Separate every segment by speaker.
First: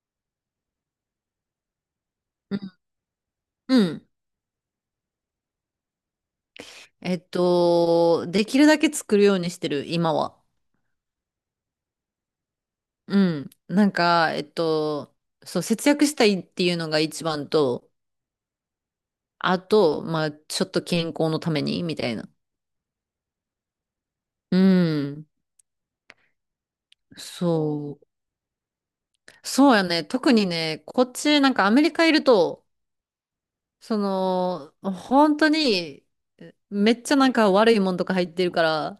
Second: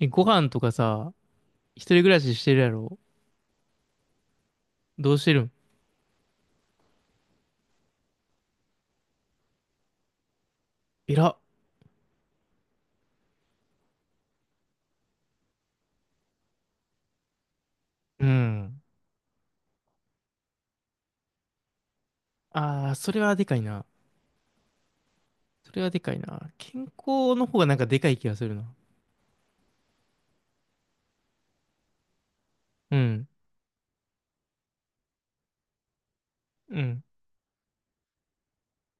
Speaker 1: え、ご飯とかさ、一人暮らしして
Speaker 2: う
Speaker 1: るや
Speaker 2: ん。
Speaker 1: ろ？
Speaker 2: うん。
Speaker 1: どうしてるん？
Speaker 2: できるだけ作るようにしてる、今は。
Speaker 1: えら。
Speaker 2: うん。節約したいっていうのが一番と、
Speaker 1: うん。
Speaker 2: あと、まあ、ちょっと健康のために、みたいな。
Speaker 1: ああ、それはでかいな。
Speaker 2: うん。
Speaker 1: それはでかいな。健康の方がなんかで
Speaker 2: そう。
Speaker 1: かい気がするな。
Speaker 2: そうやね。特にね、こっち、なんかアメリカいると、
Speaker 1: うん。
Speaker 2: その、本当に、
Speaker 1: う
Speaker 2: め
Speaker 1: ん。
Speaker 2: っちゃなんか悪いもんとか入ってるから、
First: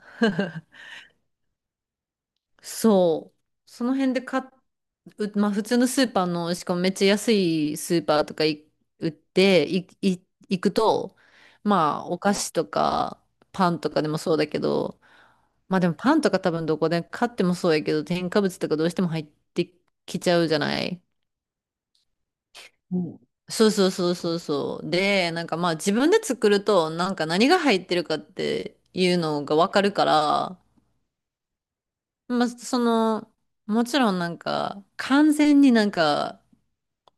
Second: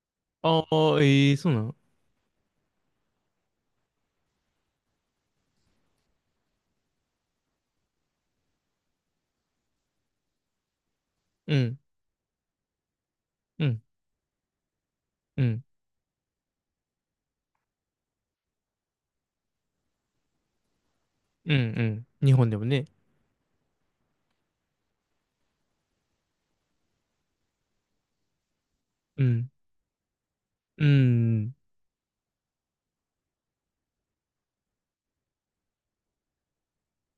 Speaker 1: あ あ、ええそうなの？
Speaker 2: そう。その辺で買っう、まあ普通のスーパーの、しかもめっちゃ安いスーパーとかい売って、い、い、行くと、
Speaker 1: うん。
Speaker 2: まあお菓子とか
Speaker 1: う
Speaker 2: パン
Speaker 1: ん。
Speaker 2: とかでもそうだけど、
Speaker 1: うん。
Speaker 2: まあでもパンとか多分どこで買ってもそうやけど、添加物とかどうしても入ってきちゃうじゃない。
Speaker 1: うん。うん。日本でもね。
Speaker 2: うん。そうそうそうそうそう。で、なんかまあ自分で作ると、なんか何が入ってるかっていう
Speaker 1: う
Speaker 2: の
Speaker 1: ん。
Speaker 2: がわかるから、
Speaker 1: うん。
Speaker 2: まあその、もちろんなんか完全になんか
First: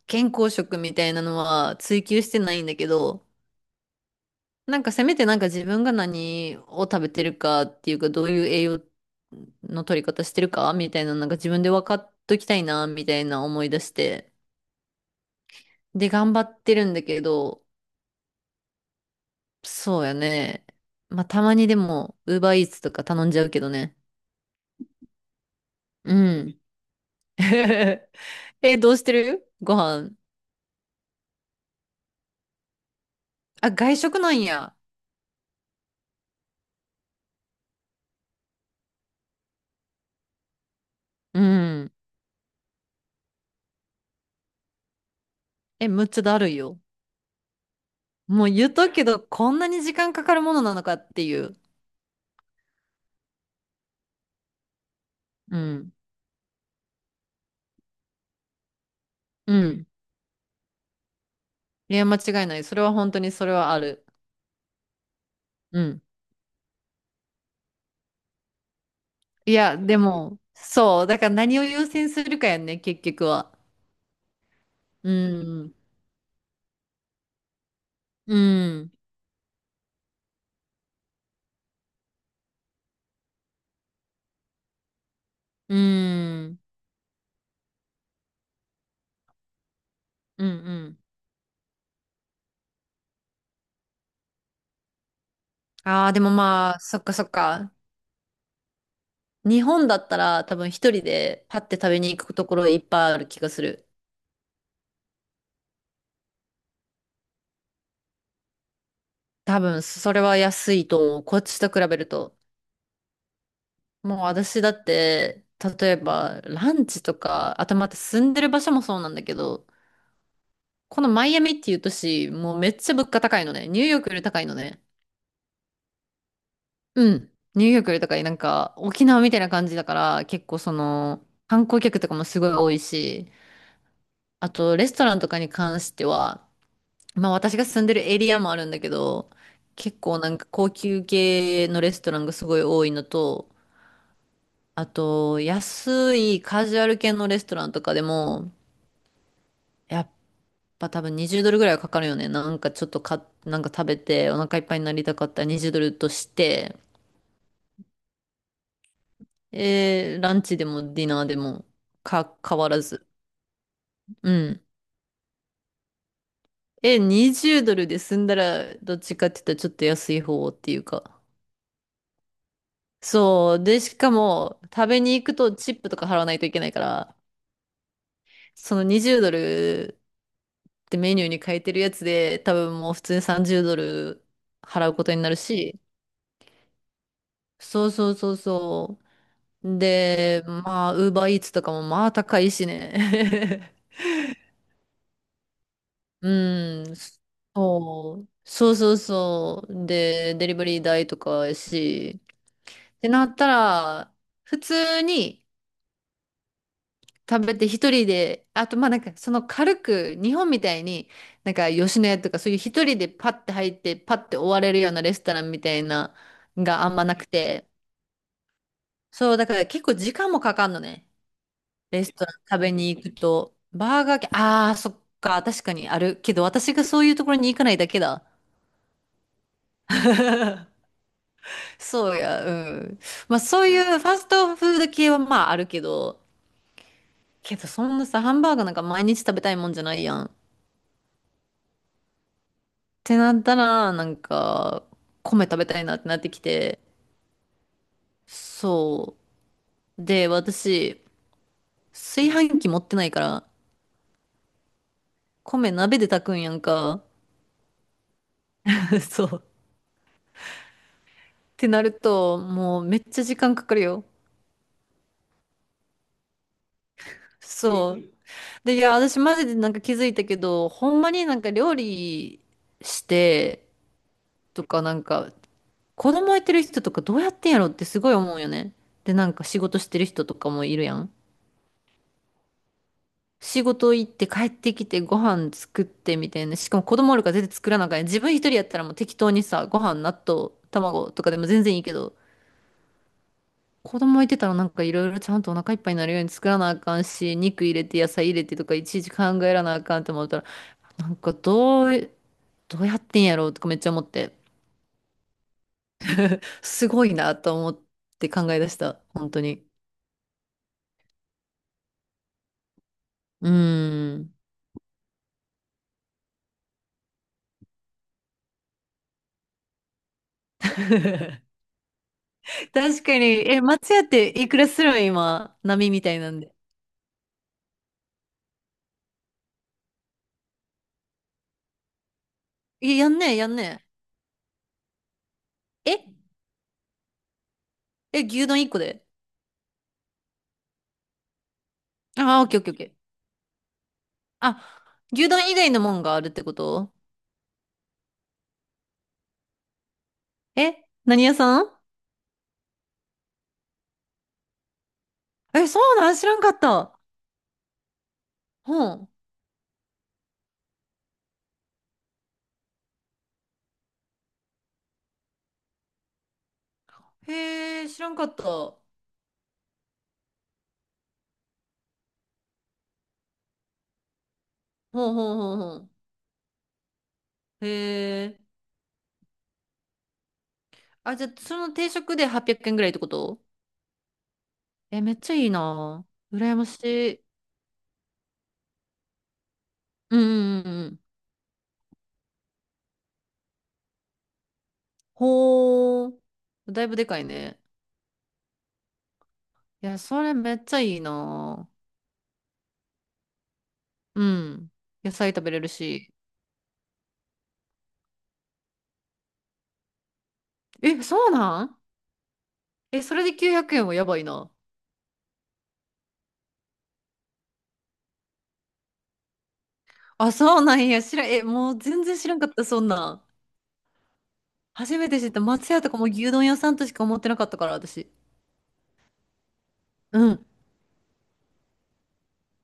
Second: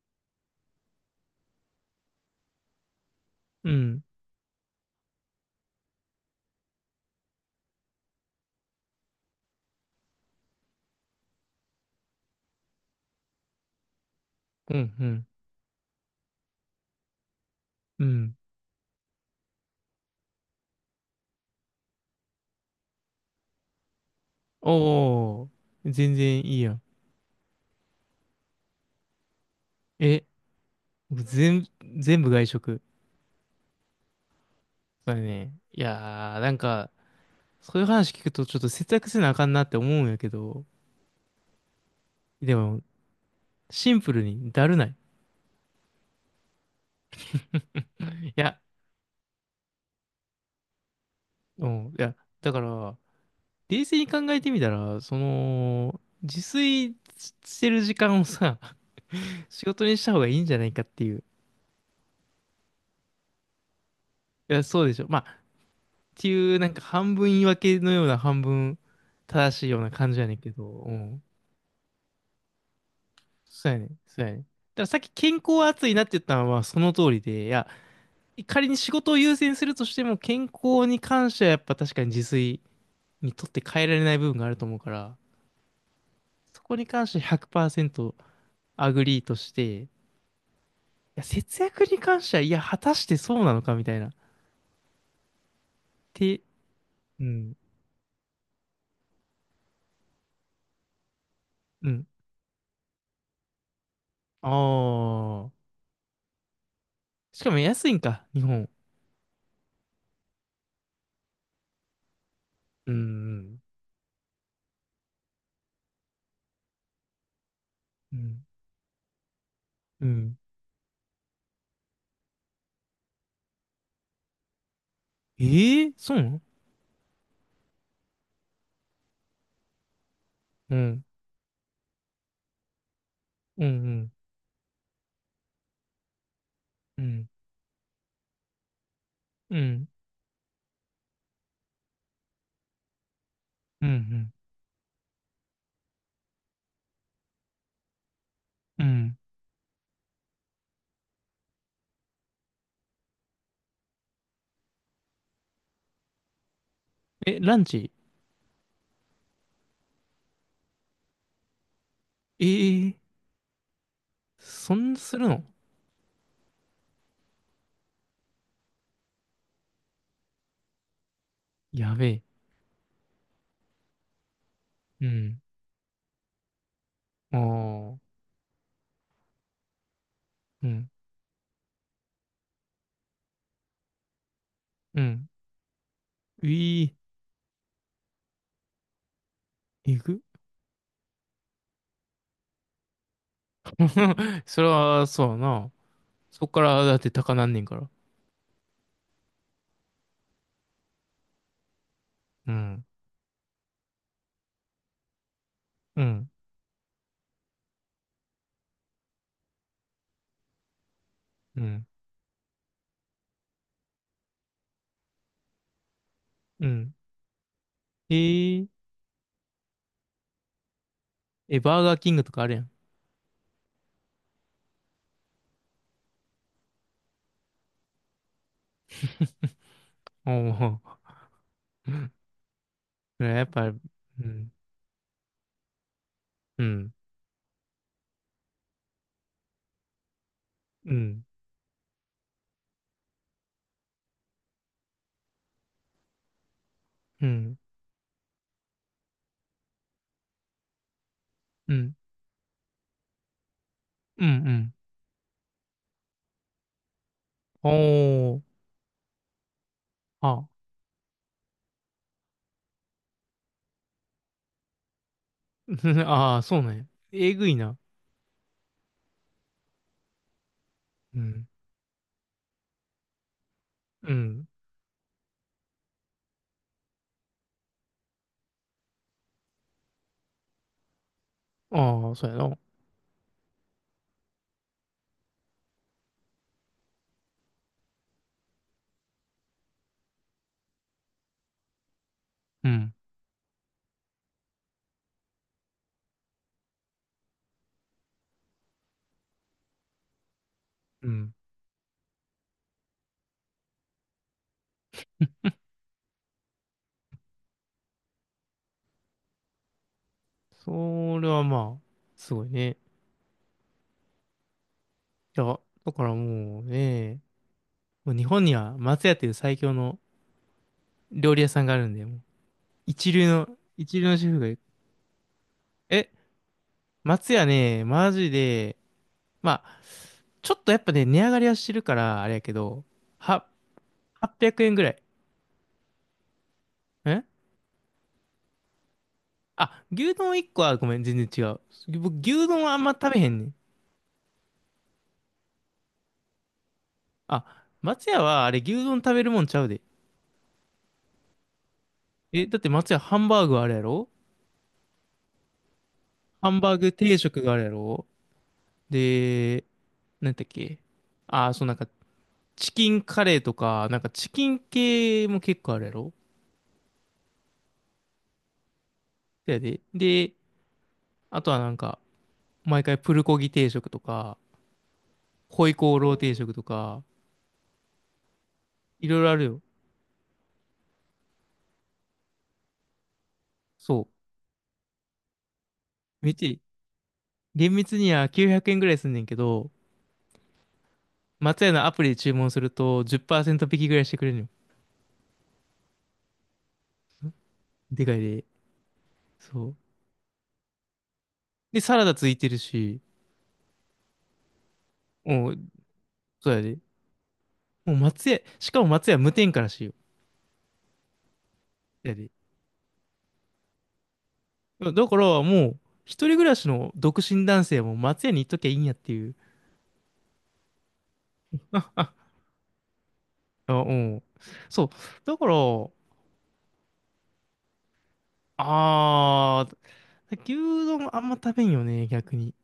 Speaker 2: 健康食みたいなのは追求してないんだけど、
Speaker 1: うん。
Speaker 2: なんかせめてなんか自分が何を食べてるかっていうか、どういう栄養の取り方してるかみたいな、なんか自分で分かっときたいな、みたいな思い出して。
Speaker 1: うん。うん。
Speaker 2: で、頑張ってるんだけど、
Speaker 1: うん。
Speaker 2: そうやね。まあ、たまにでも、ウーバーイーツとか頼んじゃうけどね。
Speaker 1: おー。全
Speaker 2: う
Speaker 1: 然い
Speaker 2: ん。
Speaker 1: いやん。
Speaker 2: え、どうしてるご飯。
Speaker 1: え、全、全部外食。
Speaker 2: あ、外食なんや。
Speaker 1: そうだね。いやー、なんか、そういう話聞くとちょっと節約せなあかんなって思うんやけど、
Speaker 2: うん。
Speaker 1: でも、シンプルにだるない？
Speaker 2: え、むっちゃだるいよ。
Speaker 1: い
Speaker 2: もう
Speaker 1: や、
Speaker 2: 言っとくけど、こんなに時間かかるものなのかっていう。
Speaker 1: うん、いや、だから、冷静に考えてみたら、そ
Speaker 2: うん。
Speaker 1: の、自炊してる時間をさ、
Speaker 2: う
Speaker 1: 仕事
Speaker 2: ん。
Speaker 1: にした方がいいんじゃないかっていう。
Speaker 2: いや、間違いない。それは本当にそれはある。
Speaker 1: いや、そうでしょ。まあ、っ
Speaker 2: うん。
Speaker 1: ていう、なんか半分言い訳のような半分
Speaker 2: い
Speaker 1: 正しい
Speaker 2: や、
Speaker 1: ような
Speaker 2: で
Speaker 1: 感じやねん
Speaker 2: も、
Speaker 1: けど、う
Speaker 2: そう。だ
Speaker 1: ん。
Speaker 2: から何を優先するかやんね、結局は。
Speaker 1: そうやねん、そうやねん。だからさっき
Speaker 2: う
Speaker 1: 健康は
Speaker 2: ん。
Speaker 1: 熱いなって言ったのはその通りで、いや、
Speaker 2: う
Speaker 1: 仮に仕
Speaker 2: ん。
Speaker 1: 事を優先するとしても、健康に関してはやっぱ確かに自炊にとって変えられない部分があると思うから、
Speaker 2: うん。
Speaker 1: そこに関して100%アグリーとして、い
Speaker 2: うん。
Speaker 1: や、節約に関しては、いや、果たしてそうなのかみたいな。っ
Speaker 2: ああー、でも
Speaker 1: て、
Speaker 2: まあ、そっか
Speaker 1: う
Speaker 2: そっ
Speaker 1: ん、
Speaker 2: か。日本だったら多分一人でパッて
Speaker 1: う
Speaker 2: 食べ
Speaker 1: ん。
Speaker 2: に行くところいっぱいある気がする。
Speaker 1: ああ。しかも安いんか、日本？
Speaker 2: 多分、それは安いと思う。こっちと比べると。
Speaker 1: うん、うん、
Speaker 2: もう私だって、例えばランチとか、あとまた
Speaker 1: う
Speaker 2: 住んで
Speaker 1: ん。
Speaker 2: る場所もそうなんだけど、
Speaker 1: うん。
Speaker 2: このマイアミっていう都市、もうめっちゃ物価高いのね。ニューヨークより高いのね。
Speaker 1: ええー、そうなの？
Speaker 2: うん。ニューヨークより高い。なんか沖縄みたいな感じだから、結構そ
Speaker 1: うん、
Speaker 2: の観光客とかもすごい多いし、
Speaker 1: うん、
Speaker 2: あとレストランとかに関しては、
Speaker 1: うん、
Speaker 2: まあ私が住んでるエリアもあるんだけど、
Speaker 1: うん、うん、
Speaker 2: 結構なんか高級系のレストランがすごい多いのと、
Speaker 1: うん、
Speaker 2: あと安いカジュアル系のレストランとかでも、
Speaker 1: うん。
Speaker 2: やっまあ多分20ドルぐらいはかかるよね。なんかちょっとか、なんか食べてお腹いっぱいになりたかったら20ドルとして、
Speaker 1: え、ランチ？
Speaker 2: ランチでもディナーでも
Speaker 1: え
Speaker 2: 変わら
Speaker 1: えー、
Speaker 2: ず。うん。
Speaker 1: そんなするの？
Speaker 2: え、20ドルで済んだらどっちかって言ったらちょっと安い方っていうか。
Speaker 1: やべえ。
Speaker 2: そう。で、しかも食べ
Speaker 1: う
Speaker 2: に行く
Speaker 1: ん。
Speaker 2: とチップとか払わないといけないから、
Speaker 1: ああ、
Speaker 2: その20ドル
Speaker 1: う
Speaker 2: っ
Speaker 1: ん、
Speaker 2: てメニューに変えてるやつで多分もう普通に30ドル払う
Speaker 1: う
Speaker 2: ことに
Speaker 1: ん。
Speaker 2: なるし、
Speaker 1: うい。
Speaker 2: そうそうそうそう。
Speaker 1: えぐ。
Speaker 2: で、まあ、ウーバーイーツとかもまあ高いしね。
Speaker 1: それは、そうやな。そっか
Speaker 2: う
Speaker 1: らだ
Speaker 2: ん、
Speaker 1: って高なんねんから。
Speaker 2: そう、そうそうそう。で、デリバリー代とかやし、
Speaker 1: うん。
Speaker 2: ってなったら、普通に
Speaker 1: うん。
Speaker 2: 食べて一人で、あとまあなんかその軽く、日本みたいに、なん
Speaker 1: う
Speaker 2: か
Speaker 1: ん。
Speaker 2: 吉野家とかそういう一人でパッて入って、パッて終われるようなレストランみたいなの
Speaker 1: う
Speaker 2: があ
Speaker 1: ん。
Speaker 2: んまなくて、
Speaker 1: えー、
Speaker 2: そう、だから結構時間もかかんのね。
Speaker 1: え、バーガー
Speaker 2: レ
Speaker 1: キ
Speaker 2: ス
Speaker 1: ング
Speaker 2: ト
Speaker 1: と
Speaker 2: ラン
Speaker 1: かある
Speaker 2: 食
Speaker 1: やん。
Speaker 2: べに行くと、バーガー系、ああ、そっか、確かにあるけど、私がそういうところに行かないだけだ。
Speaker 1: お お。
Speaker 2: そ うや、うん。
Speaker 1: ね
Speaker 2: まあ
Speaker 1: やっ
Speaker 2: そ
Speaker 1: ぱ、
Speaker 2: う
Speaker 1: う
Speaker 2: いうファス
Speaker 1: ん。
Speaker 2: トフード系はまああるけど、
Speaker 1: うん。
Speaker 2: けどそんなさ、ハンバーガーなんか毎日食べたいもんじゃないやん。っ
Speaker 1: うん。
Speaker 2: てなったら、なんか、米食べたいなってなってきて、
Speaker 1: うん。
Speaker 2: そう。で、私、
Speaker 1: うん。
Speaker 2: 炊飯器持ってないから、
Speaker 1: うん。うん。
Speaker 2: 米鍋で炊くんやんか。
Speaker 1: おお。
Speaker 2: そう。
Speaker 1: あ。
Speaker 2: ってなると、もうめっちゃ時間かかるよ。
Speaker 1: ああ、そうなんや。えぐいな。
Speaker 2: そう。で、いや、私マジでなんか気づいたけど、ほんま
Speaker 1: う
Speaker 2: になん
Speaker 1: ん。
Speaker 2: か料理して
Speaker 1: うん。
Speaker 2: とかなんか、子供いてる人とかどうやってんやろってすごい思うよね。で、なんか仕事してる人とかもいるやん。
Speaker 1: ああ、そうやな。
Speaker 2: 仕事行って帰ってきてご飯作ってみたいな。しかも子供おるから全然作らなあかんやん。自分一人やったらもう適当にさ、ご飯、納豆、卵とかでも全然いいけど、
Speaker 1: うん。
Speaker 2: 子供いてたらなんかいろいろちゃんとお腹いっぱいになるように作らなあかんし、肉入れて野菜入れてとかいちいち考えらなあかんって思ったらな
Speaker 1: う
Speaker 2: ん
Speaker 1: ん。
Speaker 2: かどう、どうやってんやろうとかめっちゃ思って、すごいなと思って考え出した、本当に。
Speaker 1: それはまあ、すごいね。
Speaker 2: うん。
Speaker 1: いや、だからもうね、もう日本には松屋っていう最強の料理屋 さんがあるんで、
Speaker 2: 確
Speaker 1: 一
Speaker 2: かに、
Speaker 1: 流の、
Speaker 2: え、松
Speaker 1: 一
Speaker 2: 屋っ
Speaker 1: 流のシ
Speaker 2: て
Speaker 1: ェフが
Speaker 2: い
Speaker 1: 言
Speaker 2: く
Speaker 1: う。
Speaker 2: らするん今、波み
Speaker 1: え、
Speaker 2: たいなんで。
Speaker 1: 松屋ね、マジで、まあ、ちょっとやっぱね、値上がりはしてるから、あれやけど、
Speaker 2: え、やんねえ、
Speaker 1: は、
Speaker 2: やんね
Speaker 1: 800円ぐらい。
Speaker 2: え。え、
Speaker 1: ん。
Speaker 2: え、牛丼一個で
Speaker 1: あ、牛丼1個はごめん、全然違う。僕、
Speaker 2: あ
Speaker 1: 牛
Speaker 2: あけオ
Speaker 1: 丼
Speaker 2: ッケ
Speaker 1: は
Speaker 2: ー
Speaker 1: あ
Speaker 2: オッ
Speaker 1: ん
Speaker 2: ケーオッ
Speaker 1: ま
Speaker 2: ケー。
Speaker 1: 食べへんねん。
Speaker 2: あ、牛丼以外のもんがあるってこと。
Speaker 1: あ、松屋はあれ、牛丼食べるもんちゃうで。
Speaker 2: え、何屋さん。
Speaker 1: え、だって松屋ハンバーグあるやろ？
Speaker 2: え、そうなん知らんか
Speaker 1: ハ
Speaker 2: っ
Speaker 1: ンバーグ
Speaker 2: た。
Speaker 1: 定食があるやろ？
Speaker 2: ほん。
Speaker 1: で、なんだっけ？あ、そうなんか、チキンカレーとか、なんかチキン系も結構あるやろ？
Speaker 2: へえ、知らんかった。ほん
Speaker 1: そやで。で、あとはなんか、毎回プルコギ定食とか、
Speaker 2: ほんほん
Speaker 1: ホイ
Speaker 2: ほん。
Speaker 1: コーロー定食とか、
Speaker 2: へえ。
Speaker 1: いろいろあるよ。
Speaker 2: あ、じゃあ、その定食で800円ぐらいってこと。
Speaker 1: そ
Speaker 2: え、めっちゃいいな。
Speaker 1: う。めっちゃい
Speaker 2: 羨
Speaker 1: い、
Speaker 2: ましい。
Speaker 1: 厳密には900円ぐらいすんねんけど、
Speaker 2: うんうんうんうん。
Speaker 1: 松屋のアプリで注文すると10%引きぐらいしてくれるのよ。
Speaker 2: ほー。だいぶでかいね。
Speaker 1: でかいで。そう。
Speaker 2: いや、それめっちゃいいな。
Speaker 1: で、サラダついてるし、
Speaker 2: うん。野菜食
Speaker 1: も
Speaker 2: べ
Speaker 1: う、
Speaker 2: れるし。
Speaker 1: そうやで。もう松屋、しかも松屋無添加らしいよ。
Speaker 2: え、そうなん。
Speaker 1: やで。
Speaker 2: え、それで900円はやばいな。
Speaker 1: だからもう、一人暮らしの独身男性も松屋に行っときゃいいんやっていう。
Speaker 2: あ、そうなんや。え、もう全然知らんかった、そんなん。
Speaker 1: あ、うん。そう。
Speaker 2: 初めて知っ
Speaker 1: だ
Speaker 2: た。
Speaker 1: から、
Speaker 2: 松屋とかも牛丼屋さんとしか思ってなかったから、私。
Speaker 1: あ
Speaker 2: う
Speaker 1: ー、
Speaker 2: ん。
Speaker 1: 牛丼あんま食べんよね、逆に。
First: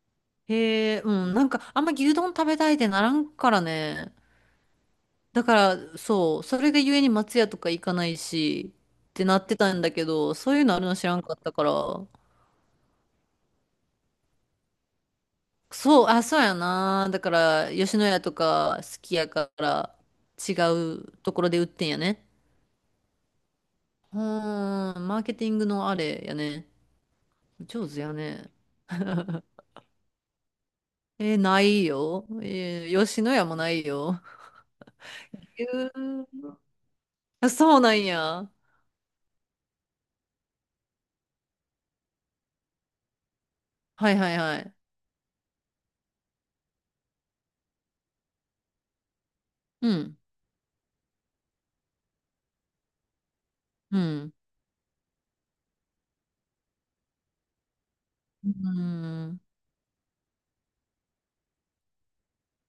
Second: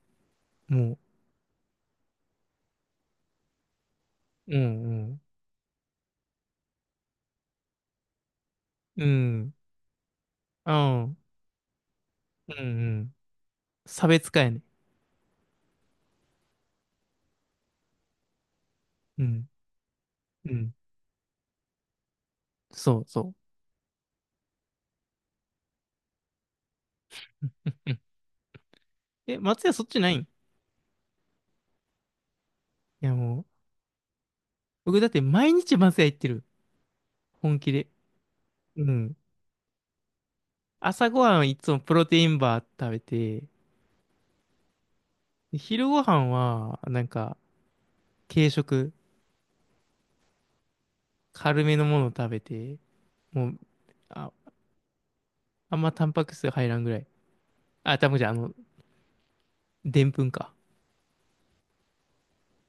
Speaker 2: へ
Speaker 1: も
Speaker 2: え、うん。なんか、あんま牛丼食べたいってならんからね。
Speaker 1: う、うん、
Speaker 2: だから、そう、それでゆえに松屋とか行かないし、
Speaker 1: うん、う
Speaker 2: ってなっ
Speaker 1: ん、
Speaker 2: てたんだけど、そういう
Speaker 1: う
Speaker 2: のあるの知ら
Speaker 1: ん、
Speaker 2: んかったから、
Speaker 1: うん、うん。差別化やね。
Speaker 2: そう、あ、そうやな。だから、吉野家とか好き
Speaker 1: う
Speaker 2: や
Speaker 1: ん、
Speaker 2: から、違
Speaker 1: うん。
Speaker 2: うところで売ってんやね。
Speaker 1: そう、そ
Speaker 2: うーん、マーケティングのあれやね。
Speaker 1: う。
Speaker 2: 上
Speaker 1: うん。
Speaker 2: 手やね。
Speaker 1: え、松屋そっちないん？い
Speaker 2: えないよ。えー
Speaker 1: や、
Speaker 2: 吉野
Speaker 1: も
Speaker 2: 家
Speaker 1: う、
Speaker 2: もないよ。
Speaker 1: 僕だって
Speaker 2: え
Speaker 1: 毎日松屋行ってる。
Speaker 2: ー、あ
Speaker 1: 本気
Speaker 2: そう
Speaker 1: で。
Speaker 2: なんや。
Speaker 1: うん。朝ごはんはいつもプロテインバー食べて、
Speaker 2: はいはいはい。
Speaker 1: で昼ごはんは、なんか、軽食、
Speaker 2: うん。
Speaker 1: 軽めのものを食べて、もう、
Speaker 2: う
Speaker 1: あ、
Speaker 2: ん。
Speaker 1: あんまタンパク質入らんぐらい。あ、タンパク質じゃあ
Speaker 2: う
Speaker 1: の、
Speaker 2: ん。
Speaker 1: でんぷんか。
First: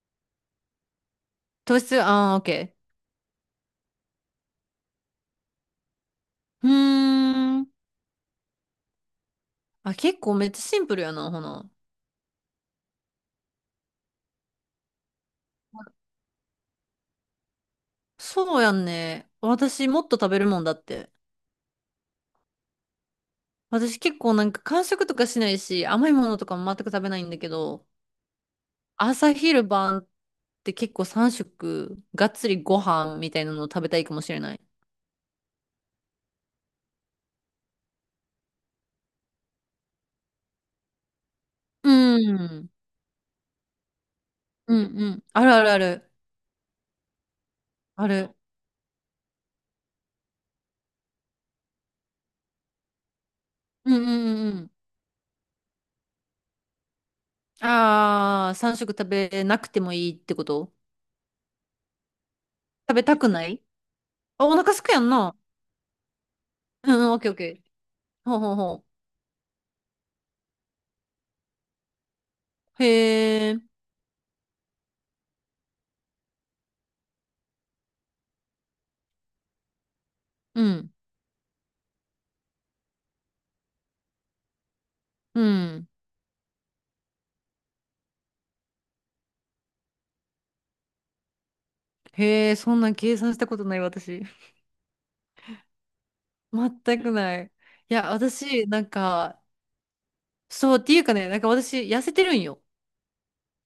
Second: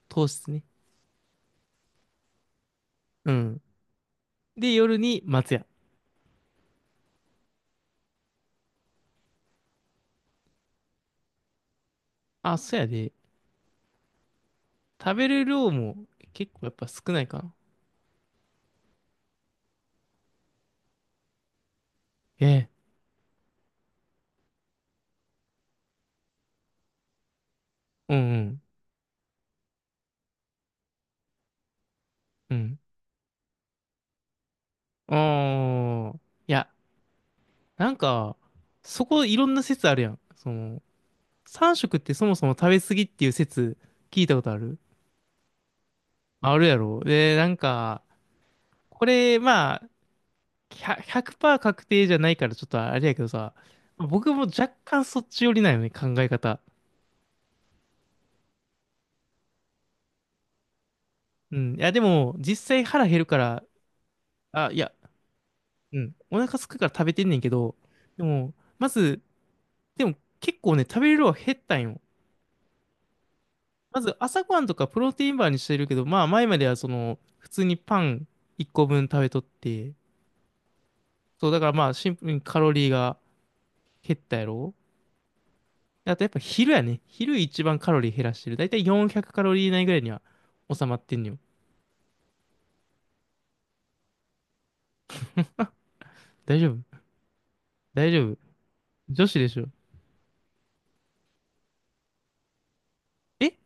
Speaker 1: 糖質ね。
Speaker 2: 糖質、ああ、OK。
Speaker 1: うん。で、夜に松屋。
Speaker 2: うーん。あ、結構めっちゃシンプルやな、ほな。
Speaker 1: あ、そうやで。食べる量も結構やっぱ少ないかな。
Speaker 2: そうやんね。私もっと食べるもんだって。
Speaker 1: ええ。
Speaker 2: 私結構なんか間食とかしないし、甘いものとかも全く食べないんだけど、
Speaker 1: うん
Speaker 2: 朝昼晩って結構3食、がっつ
Speaker 1: う
Speaker 2: り
Speaker 1: ん。
Speaker 2: ご飯みたいなのを食べたいかもしれない。
Speaker 1: うん。ああ。いや、なんか、そこいろんな説あるやん。その、3
Speaker 2: う
Speaker 1: 食ってそもそも食
Speaker 2: ん。
Speaker 1: べ過ぎっていう説聞いたことあ
Speaker 2: う
Speaker 1: る？
Speaker 2: んうん。あるあるある。
Speaker 1: あるやろ。で、なんか、
Speaker 2: ある。
Speaker 1: これ、まあ、100%確定じゃないからちょっとあれやけどさ、
Speaker 2: うんうん
Speaker 1: 僕も
Speaker 2: うんう
Speaker 1: 若
Speaker 2: ん。
Speaker 1: 干そっち寄りなんよね、考え方。
Speaker 2: ああ、3食食べなくてもいいってこと。
Speaker 1: うん。いや、でも、実際
Speaker 2: 食べ
Speaker 1: 腹
Speaker 2: た
Speaker 1: 減る
Speaker 2: く
Speaker 1: か
Speaker 2: ない。
Speaker 1: ら、
Speaker 2: あ、お
Speaker 1: あ、
Speaker 2: 腹
Speaker 1: い
Speaker 2: すく
Speaker 1: や、
Speaker 2: やんな。
Speaker 1: うん。お腹空くか
Speaker 2: う
Speaker 1: ら
Speaker 2: んう
Speaker 1: 食
Speaker 2: ん、
Speaker 1: べ
Speaker 2: オッ
Speaker 1: て
Speaker 2: ケ
Speaker 1: ん
Speaker 2: ーオ
Speaker 1: ね
Speaker 2: ッ
Speaker 1: んけ
Speaker 2: ケー。
Speaker 1: ど、で
Speaker 2: ほう
Speaker 1: も、
Speaker 2: ほうほ
Speaker 1: まず、でも結構ね、食べる量は減ったんよ。
Speaker 2: う。へえ。
Speaker 1: まず朝ごはんとかプロテインバーにしてるけど、まあ前まではその、普通にパン1個分食べとって、
Speaker 2: うん。
Speaker 1: そうだからまあシンプルにカロリーが減ったやろ。
Speaker 2: うん。
Speaker 1: あとやっぱ昼やね。昼一番カロリー減らしてる。だいたい400カロリー以内ぐらいには収まってんのよ。
Speaker 2: へえ、そんなん計算したことない、私。
Speaker 1: 大丈夫？
Speaker 2: 全くない。い
Speaker 1: 大
Speaker 2: や、
Speaker 1: 丈夫？
Speaker 2: 私、なん
Speaker 1: 女子
Speaker 2: か、
Speaker 1: でしょ？
Speaker 2: そう、っていうかね、なんか私、痩せてるんよ。
Speaker 1: え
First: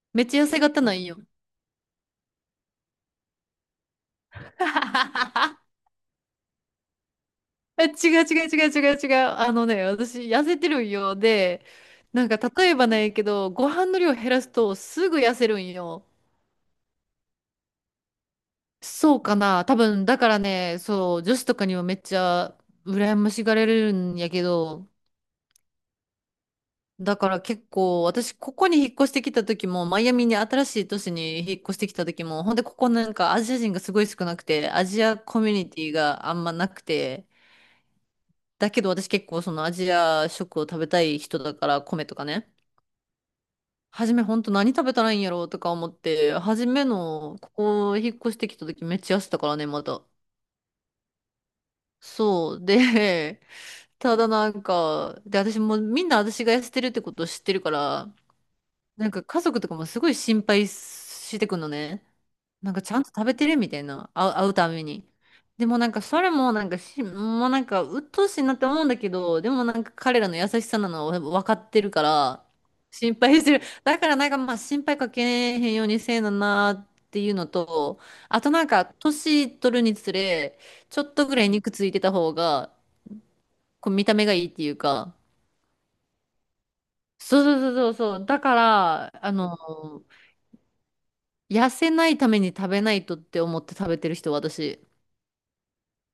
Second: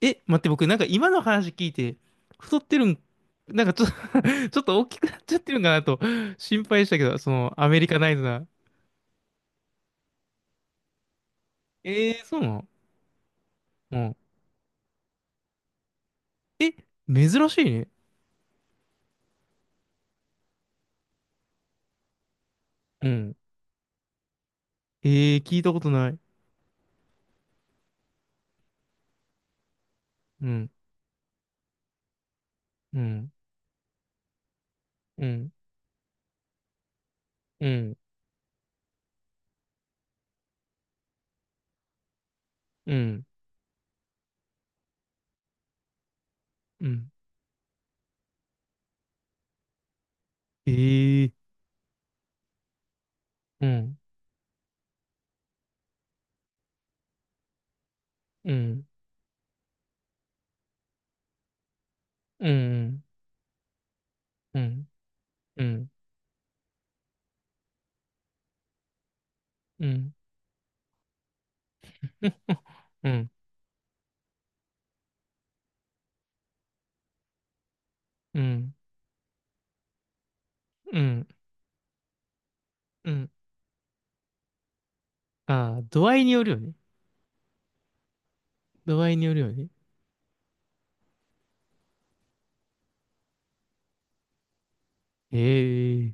Speaker 1: え、
Speaker 2: めっ
Speaker 1: 待
Speaker 2: ち
Speaker 1: っ
Speaker 2: ゃ痩
Speaker 1: て
Speaker 2: せ
Speaker 1: 僕なん
Speaker 2: 型
Speaker 1: か
Speaker 2: なん
Speaker 1: 今
Speaker 2: よ。
Speaker 1: の話聞いて太ってるん？なんかちょっと ちょっと大きくなっちゃってるんかな と心配したけど、そのアメ
Speaker 2: え
Speaker 1: リカナイ
Speaker 2: 違
Speaker 1: ズ
Speaker 2: う違
Speaker 1: な。
Speaker 2: う違う違う違う。あのね、私、痩せてるんよ。で、
Speaker 1: えー、
Speaker 2: なん
Speaker 1: そ
Speaker 2: か、
Speaker 1: うなの？
Speaker 2: 例えばなんやけど、ご飯
Speaker 1: う
Speaker 2: の量
Speaker 1: ん。
Speaker 2: 減らすと、すぐ痩せるんよ。
Speaker 1: え、珍しいね。
Speaker 2: そうかな。多分、だからね、そう、女子とかにもめっちゃ、
Speaker 1: う
Speaker 2: 羨ま
Speaker 1: ん。
Speaker 2: しがれるんやけど、
Speaker 1: ええー、聞いたことない。
Speaker 2: だから結構、私、ここに引っ越してきた時も、マイアミに
Speaker 1: う
Speaker 2: 新
Speaker 1: ん、
Speaker 2: しい都市に引っ越してきた時も、ほんで、ここ
Speaker 1: う
Speaker 2: なん
Speaker 1: ん、
Speaker 2: かアジア人がすごい少なくて、アジア
Speaker 1: う
Speaker 2: コ
Speaker 1: ん、
Speaker 2: ミュニティがあんまなくて、
Speaker 1: うん、
Speaker 2: だけど私結構そのアジア食を食べたい人だから、米とかね。
Speaker 1: うん、
Speaker 2: 初めほんと何食べたらいいんやろうとか思って、初め
Speaker 1: うん。
Speaker 2: の、ここ引っ越してきた時めっちゃ痩せたからね、また。
Speaker 1: ええー、
Speaker 2: そう。で、
Speaker 1: うん、
Speaker 2: ただなんか、で、私もみんな私が痩せてるってことを知ってるから、
Speaker 1: うん、
Speaker 2: なんか家族とかもすごい心配してくのね。
Speaker 1: う
Speaker 2: なんかちゃん
Speaker 1: ん、
Speaker 2: と食べてるみたいな、会う
Speaker 1: う
Speaker 2: ため
Speaker 1: ん、
Speaker 2: に。
Speaker 1: う
Speaker 2: でもな
Speaker 1: ん、
Speaker 2: んかそれもなんかし、もうなんか鬱陶しいなって思うんだけど、でもなん
Speaker 1: う
Speaker 2: か
Speaker 1: ん、
Speaker 2: 彼らの優しさなのは分かってるから、
Speaker 1: う
Speaker 2: 心
Speaker 1: ん、
Speaker 2: 配してる。だからなんかまあ心配かけへんようにせえななっていうのと、
Speaker 1: う
Speaker 2: あとなん
Speaker 1: ん、
Speaker 2: か年取るにつれ、
Speaker 1: う
Speaker 2: ちょっと
Speaker 1: ん、
Speaker 2: ぐらい肉ついてた方が、
Speaker 1: うん。
Speaker 2: こう見た目がいいっていうか、
Speaker 1: ああ、度合いによるよね。
Speaker 2: そうそうそうそうそう。だか
Speaker 1: 度合いに
Speaker 2: ら、あ
Speaker 1: よるよね。
Speaker 2: の、痩せないために食べないとって思って食べてる人、私。
Speaker 1: ええ